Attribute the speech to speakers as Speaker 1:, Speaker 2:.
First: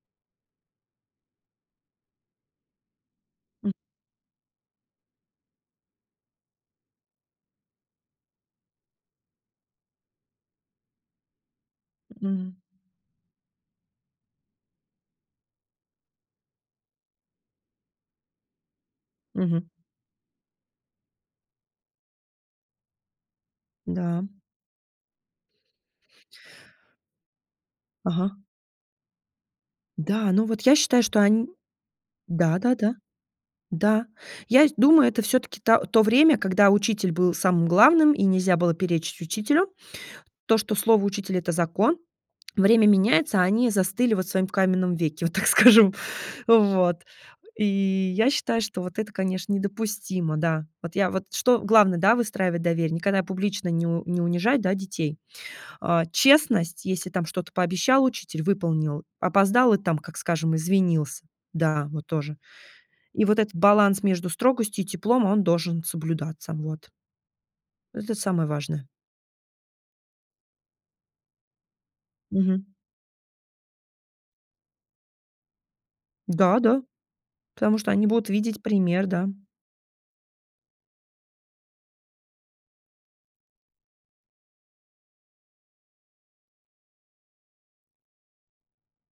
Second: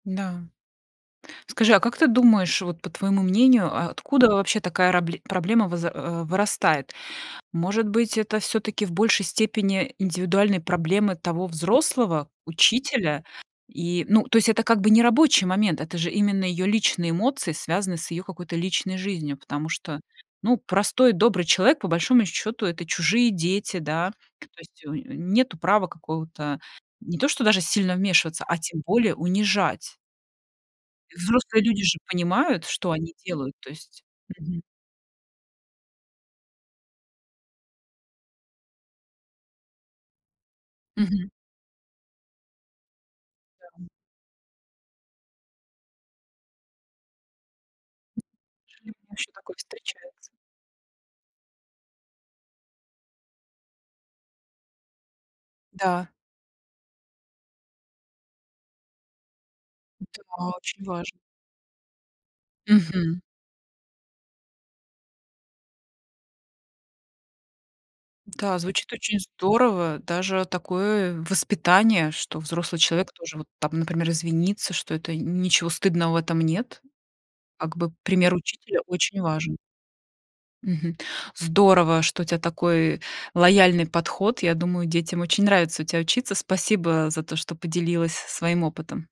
Speaker 1: Да. Скажи, а как ты думаешь, вот, по твоему
Speaker 2: М.
Speaker 1: мнению, а откуда вообще такая рабле проблема вызр э, вырастает? Может быть, это всё-таки в большей степени индивидуальные проблемы того взрослого
Speaker 2: М.
Speaker 1: учителя? И, ну, то есть это как бы не рабочий момент, это же именно её личные эмоции, связанные с её какой-то личной жизнью.
Speaker 2: Мгм.
Speaker 1: Потому что, ну, простой добрый человек, по большому счёту, это чужие дети, да,
Speaker 2: Да.
Speaker 1: то есть унё унё нету права какого-то не то что даже сильно
Speaker 2: Ага.
Speaker 1: вмешиваться, а тем более унижать.
Speaker 2: Да, ну, вот я считаю, что они,
Speaker 1: Взрослые люди же понимают, что
Speaker 2: да-да-да.
Speaker 1: они делают, то есть.
Speaker 2: Да.
Speaker 1: Мгм.
Speaker 2: Я сь думаю, это всё-таки та то время, когда учитель был самым главным и нельзя было перечить учителю. То, что слово
Speaker 1: Мгм.
Speaker 2: учителя- это закон. Время меняется, а они
Speaker 1: Да.
Speaker 2: застыли вот в своём каменном веке, вот так скажем. Вот, и я считаю, что
Speaker 1: Неужели
Speaker 2: вот это,
Speaker 1: ещё
Speaker 2: конечно,
Speaker 1: такое встречается?
Speaker 2: недопустимо, да. Вот я, вот что главное, да- выстраивать доверие, никогда публично не у не унижать, да, детей. А,
Speaker 1: Да.
Speaker 2: честность: если там что-то пообещал учитель- выполнил, опоздал- и там, как
Speaker 1: Это было
Speaker 2: скажем,
Speaker 1: очень важно.
Speaker 2: извинился, да, вот тоже.
Speaker 1: Мгм.
Speaker 2: И вот этот баланс между строгостью и теплом, он должен соблюдаться, вот. Это самое
Speaker 1: Да,
Speaker 2: важное.
Speaker 1: звучит очень здорово. Даже такое воспитание, что
Speaker 2: Мгм.
Speaker 1: взрослый человек тоже вот там, например, извинится, что это ничего стыдного в этом
Speaker 2: Да да,
Speaker 1: нет. Как
Speaker 2: потому что
Speaker 1: бы
Speaker 2: они будут
Speaker 1: пример
Speaker 2: видеть
Speaker 1: учителя
Speaker 2: пример,
Speaker 1: очень
Speaker 2: да.
Speaker 1: важен. Мгм. Здорово, что у тя такой лояльный подход. Я думаю, детям очень нравится у тя учиться. Спасибо за то, что поделилась своим опытом.